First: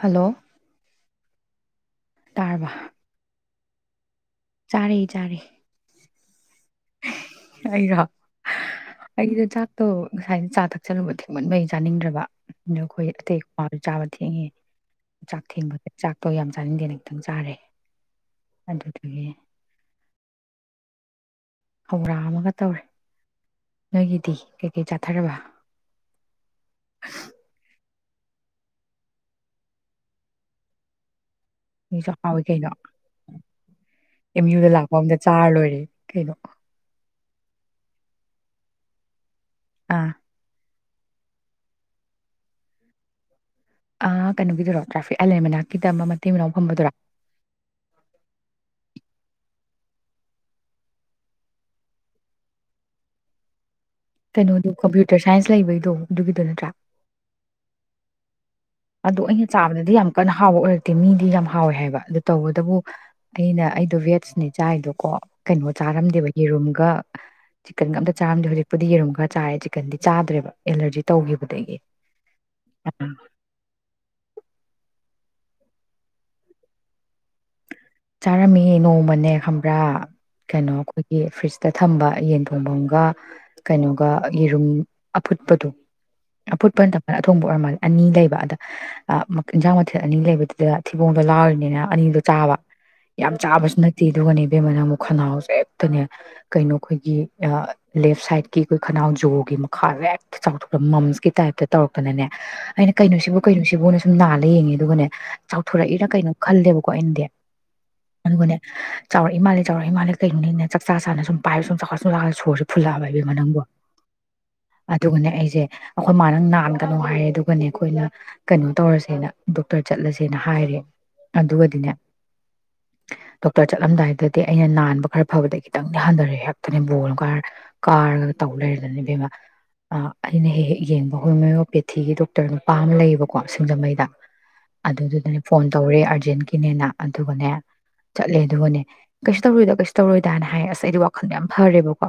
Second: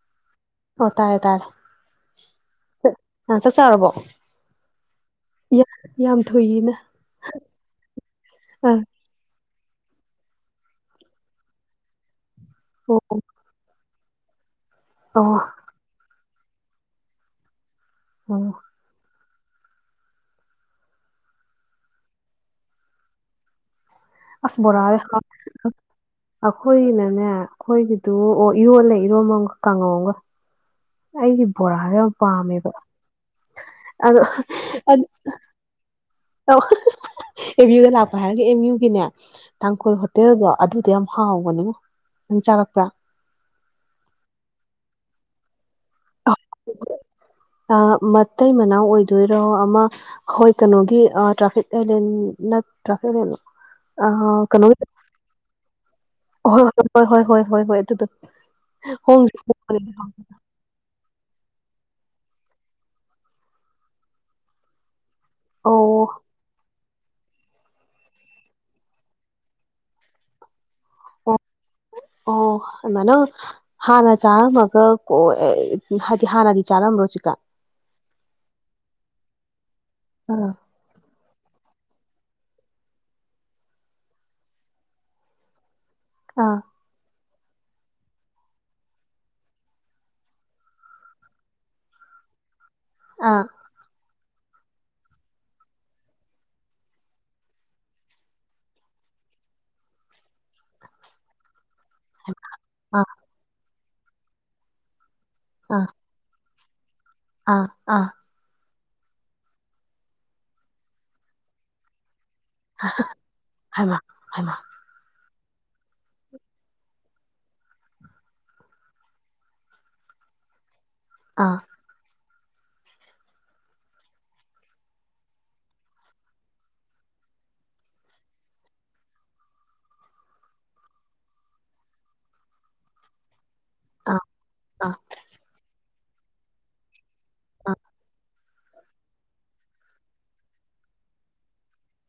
Hello ꯑꯣ ꯇꯥꯔꯦ ꯇꯥꯔꯦ ꯇꯥꯔꯕ ꯑ ꯆꯥꯛ ꯆꯥꯔꯕꯣ ꯆꯥꯔꯦ ꯆꯥꯔꯦ ꯌꯥ ꯌꯥꯝ ꯊꯨꯏꯏꯅ ꯑꯩꯔꯣ ꯑꯥ ꯑꯩꯗꯣ ꯆꯥꯛ ꯇꯣ ꯉꯁꯥꯏꯅ ꯆꯥ ꯊꯛꯆꯜꯂꯨꯕꯩ ꯊꯦꯡꯃꯟꯕꯩ ꯆꯥꯅꯤꯡꯗ꯭ꯔꯕ ꯗꯣ ꯈꯣꯏ ꯑꯣ ꯑꯇꯩ ꯀ꯭ꯋꯥ ꯆꯥꯕ ꯊꯦꯡꯉꯦ ꯑꯣ ꯆꯥꯛ ꯊꯦꯡꯕ [unintelligible] ꯆꯥꯛ [unintelligible] ꯌꯥꯝ ꯆꯥꯅꯤꯡꯗꯦꯅ ꯈꯤꯇꯪ ꯆꯥꯔꯦ ꯑꯣ ꯑꯗꯨꯗꯨꯒꯤ ꯍꯧꯔꯥ ꯑꯃꯒ ꯇꯧꯔꯦ ꯅꯣꯏꯒꯤꯗꯤ ꯑꯁ ꯕꯣꯔꯥ ꯀꯩꯀꯩ ꯆꯥꯊꯔꯕ [unintelligible] ꯑꯈꯣꯏꯅꯅꯦ ꯑꯩꯈꯣꯏꯒꯤ ꯑꯗꯨ ꯑꯣ ꯏꯔꯣꯜꯂꯦ ꯏꯔꯣꯝꯕꯥ ꯑꯃꯒ ꯀꯥꯡꯍꯧ ꯑꯃꯒ ꯑꯩꯒꯤ ꯕꯣꯔꯥꯁꯨ ꯌꯥꯝ ꯅꯣꯏꯁꯨ ꯍꯥꯎꯋꯤ ꯀꯩꯅꯣ ꯄꯥꯝꯃꯦꯕ ꯑꯗꯣ ꯑꯦꯝ ꯌꯨꯗ [unintelligible] ꯂꯥꯛꯄ ꯑꯝꯗ ꯆꯥꯔ ꯂꯣꯏꯔꯦ ꯀꯩꯅꯣ ꯑꯦꯝ ꯌꯨꯗ ꯂꯥꯛꯄ ꯍꯥꯏꯔꯒ ꯑꯦꯝ ꯌꯨꯒꯤꯅꯦ ꯇꯥꯡꯈꯨꯜ ꯑꯥ ꯍꯣꯇꯦꯜꯗꯣ ꯑꯗꯨ ꯌꯥꯝ ꯍꯥꯎꯕꯅꯦꯉꯣ ꯅꯪ ꯆꯥꯔꯛꯄ꯭ꯔ ꯑ ꯀꯩꯅꯣꯒꯤꯗꯔꯣ ꯇ꯭ꯔꯥꯐꯤꯛ ꯑꯂꯦꯟ ꯃꯅꯥꯛꯀꯤꯗ ꯑꯃ ꯃꯅꯥꯎ ꯐꯝꯕꯗꯨꯔꯥ ꯑ ꯃꯇꯩ ꯃꯅꯥꯎ ꯑꯣꯏ ꯑꯗꯨꯏꯔꯣ ꯑꯃ ꯍꯣꯏ ꯀꯩꯅꯣꯒꯤ ꯇ꯭ꯔꯥꯐꯤꯛ ꯑꯥꯏꯂꯦꯟ ꯅꯠꯇꯔ ꯇ꯭ꯔꯥꯐꯤꯛ ꯑꯥꯏꯂꯦꯟ ꯂꯣ ꯑ ꯀꯩꯅꯣꯗꯣ ꯀꯩꯅꯣꯒꯤ ꯀꯝꯄ꯭ꯌꯨꯇꯔ ꯁꯥꯏꯟꯁ ꯂꯩꯕꯩꯗꯣ ꯑꯗꯨꯒꯤꯗꯣ ꯍꯣꯏ ꯅꯠꯇ꯭ꯔꯥ ꯍꯣꯏ ꯍꯣꯏ ꯍꯣꯏ ꯍꯣꯏ ꯑꯗꯨꯗꯣ ꯑꯗꯨ ꯍꯣꯡꯁꯨ ꯑꯩꯅ ꯍꯣꯡꯕꯅꯦ ꯆꯥꯕꯗꯗꯤ ꯌꯥꯝ ꯀꯟꯅ ꯍꯥꯎꯕ ꯑꯣꯏꯔꯛꯇꯦ ꯃꯤ ꯌꯥꯝ ꯍꯥꯎꯋꯦ ꯍꯥꯏꯌꯦꯕ ꯑꯗꯨ ꯇꯧꯕꯇꯕꯨ ꯑꯩꯅ ꯑꯩꯗꯣ ꯕꯦꯖꯅꯦ ꯆꯥꯏꯗꯣꯀꯣ ꯀꯩꯅꯣ ꯑꯣ ꯆꯥꯔꯝꯗꯦꯕ ꯌꯦꯔꯨꯝꯒ ꯆꯤꯛꯀꯟꯒ ꯑꯝꯇ ꯆꯥꯔꯝꯗꯦ ꯍꯧꯖꯤꯛꯄꯨꯗꯤ ꯌꯦꯔꯨꯝ ꯈꯔ ꯆꯥꯔꯦ ꯆꯤꯛꯀꯟꯗꯤ ꯆꯥꯗ꯭ꯔꯦꯕ ꯑꯦꯂꯔꯖꯤ ꯇꯧꯈꯤꯕꯗꯒꯤ ꯑꯣ ꯑꯣ [unintelligible] ꯍꯥꯟꯅ ꯆꯥꯔꯝꯃꯒ [unintelligible] ꯍꯥꯏꯗꯤ ꯍꯥꯟꯅꯗꯤ ꯆꯥꯔꯝꯕꯔꯣ ꯆꯤꯀꯟ ꯆꯥꯔꯝꯃꯦ ꯅꯣꯡꯃꯅꯦ ꯈꯝ ꯕ꯭ꯔꯥ ꯑꯥ ꯀꯅꯣ ꯑꯩꯈꯣꯏꯒꯤ ꯐ꯭ꯔꯤꯖ ꯇ ꯊꯝꯕ ꯌꯦꯟꯊꯣꯡꯐꯝꯒ ꯀꯩꯅꯣꯒ ꯌꯦꯔꯨꯝ ꯑꯐꯨꯠꯄꯗꯣ ꯑꯥ ꯑꯐꯨꯠꯄ [unintelligible] ꯑꯊꯣꯡꯕ ꯑꯣꯏꯔ ꯃꯥꯜꯂꯦ ꯑꯅꯤ ꯂꯩꯕ ꯑꯗ ꯏꯟꯖꯥꯡ ꯃꯊꯦꯜ ꯑꯅꯤ ꯂꯩꯕꯗꯨꯗ ꯊꯤꯕꯣꯡꯗꯣ ꯂꯥꯎꯔꯅꯤꯅ ꯑꯅꯤꯗꯣ ꯆꯥꯕ ꯌꯥꯝ ꯑꯥ ꯆꯥꯕꯁꯨ ꯅꯠꯇꯦ ꯇꯦ ꯗꯨꯒꯅꯦ ꯢꯕꯦꯝꯃ ꯅꯥꯪꯕꯨ ꯈꯅꯥꯎꯁꯦ ꯍꯦꯛꯇꯅꯦ ꯀꯩꯅꯣ ꯑꯩꯈꯣꯏꯒꯤ ꯂꯦꯐ ꯁꯥꯏꯠꯀꯤ ꯑꯩꯈꯣꯏ ꯈꯅꯥꯎ ꯖꯣꯒꯤ ꯃꯈꯥꯖꯦ ꯍꯦꯛꯇ ꯆꯥꯎꯊꯣꯛ ꯃꯝꯁꯀꯤ ꯇꯥꯏꯞꯇ ꯇꯧꯔꯛꯇꯅꯅꯦ ꯑꯩꯅ ꯑꯥ ꯀꯩꯅꯣꯁꯤꯕꯨ ꯀꯩꯅꯣꯁꯤꯕꯨꯅ ꯁꯨꯝ ꯅꯥꯜꯂ ꯌꯦꯡꯉꯦ ꯑꯗꯨꯒꯅꯦ ꯑꯥ ꯆꯥꯎꯊꯣꯔꯛꯏꯔꯥ ꯀꯩꯅꯣ ꯈꯜꯂꯦꯕꯀꯣ ꯑꯩꯅꯗꯤ ꯑꯥ ꯑꯥ ꯆꯥꯎꯔꯛ ꯏꯃꯥꯜꯂꯦ ꯆꯥꯎꯔꯛ ꯏꯃꯥꯜꯂꯦ ꯀꯩꯅꯣꯅꯦꯅ ꯆꯥꯛ ꯆꯥꯆꯥꯅ ꯁꯨꯝ ꯄꯥꯏꯕ ꯁꯨꯝ ꯆꯥꯎꯈꯠ ꯁꯨꯝ ꯆꯥꯎꯈꯠ ꯁꯣꯔꯁꯦ ꯐꯨꯜꯂꯛꯑꯕ ꯏꯕꯦꯝꯃ ꯅꯪꯕꯨ ꯍꯥꯏꯃ ꯍꯥꯏꯃ ꯑꯗꯨꯒꯅꯦ ꯑꯩꯁꯦ ꯁꯦ ꯑꯩꯈꯣꯏ ꯃꯥꯅ ꯅꯥꯟꯒꯅꯣ ꯍꯥꯏꯌꯦ ꯑꯗꯨꯒꯅꯦ ꯑꯩꯈꯣꯏꯅ ꯀꯩꯅꯣ ꯇꯧꯔꯁꯦꯅ ꯗꯣꯛꯇꯔ ꯆꯠꯂꯁꯦꯅ ꯍꯥꯏꯔꯦ ꯑꯥ ꯑꯗꯨꯒꯗꯤꯅꯦ ꯗꯣꯛꯇꯔ ꯆꯠꯂꯝꯗꯥꯏꯗꯨꯗꯗꯤ ꯑꯩꯅ ꯅꯥꯟꯕ ꯈꯔ ꯐꯕꯗ ꯈꯤꯇꯪꯗꯤ ꯍꯟꯊꯔꯦ ꯍꯦꯛꯇꯅꯦ ꯕꯣꯣꯟꯒꯔ ꯀꯥꯔꯒ ꯇꯧ ꯂꯩꯔꯗꯅꯅꯦ ꯕꯦꯝꯃ ꯑꯥ ꯑꯩꯅ ꯍꯦꯛ ꯍꯦꯛ ꯌꯦꯡꯕ ꯍꯣꯃꯤꯌꯣꯄꯦꯊꯤꯒꯤ ꯗꯣꯛꯇꯔ ꯅꯨꯄꯥ ꯑꯃ ꯂꯩꯌꯦꯕꯀꯣ ꯁꯤꯡꯖꯃꯩꯗ ꯑꯥ ꯑꯥ ꯑꯗꯨꯗꯨꯗꯅꯦ ꯐꯣꯟ ꯇꯧꯔꯦ ꯑꯥꯔꯖꯦꯟꯇꯀꯤꯅꯦꯅ ꯑꯗꯨꯒꯅꯦ ꯑꯥ ꯆꯠꯂꯦ ꯑꯗꯨꯒꯅꯦ ꯀꯩꯁꯨ ꯇꯧꯔꯣꯏꯗ ꯀꯩꯁꯨ ꯇꯧꯔꯣꯏꯗꯅ ꯍꯥꯏꯌꯦ ꯑꯁ ꯑꯩꯗꯤ ꯋꯥꯈꯜꯗ ꯌꯥꯝ ꯐꯔꯦꯕꯀꯣ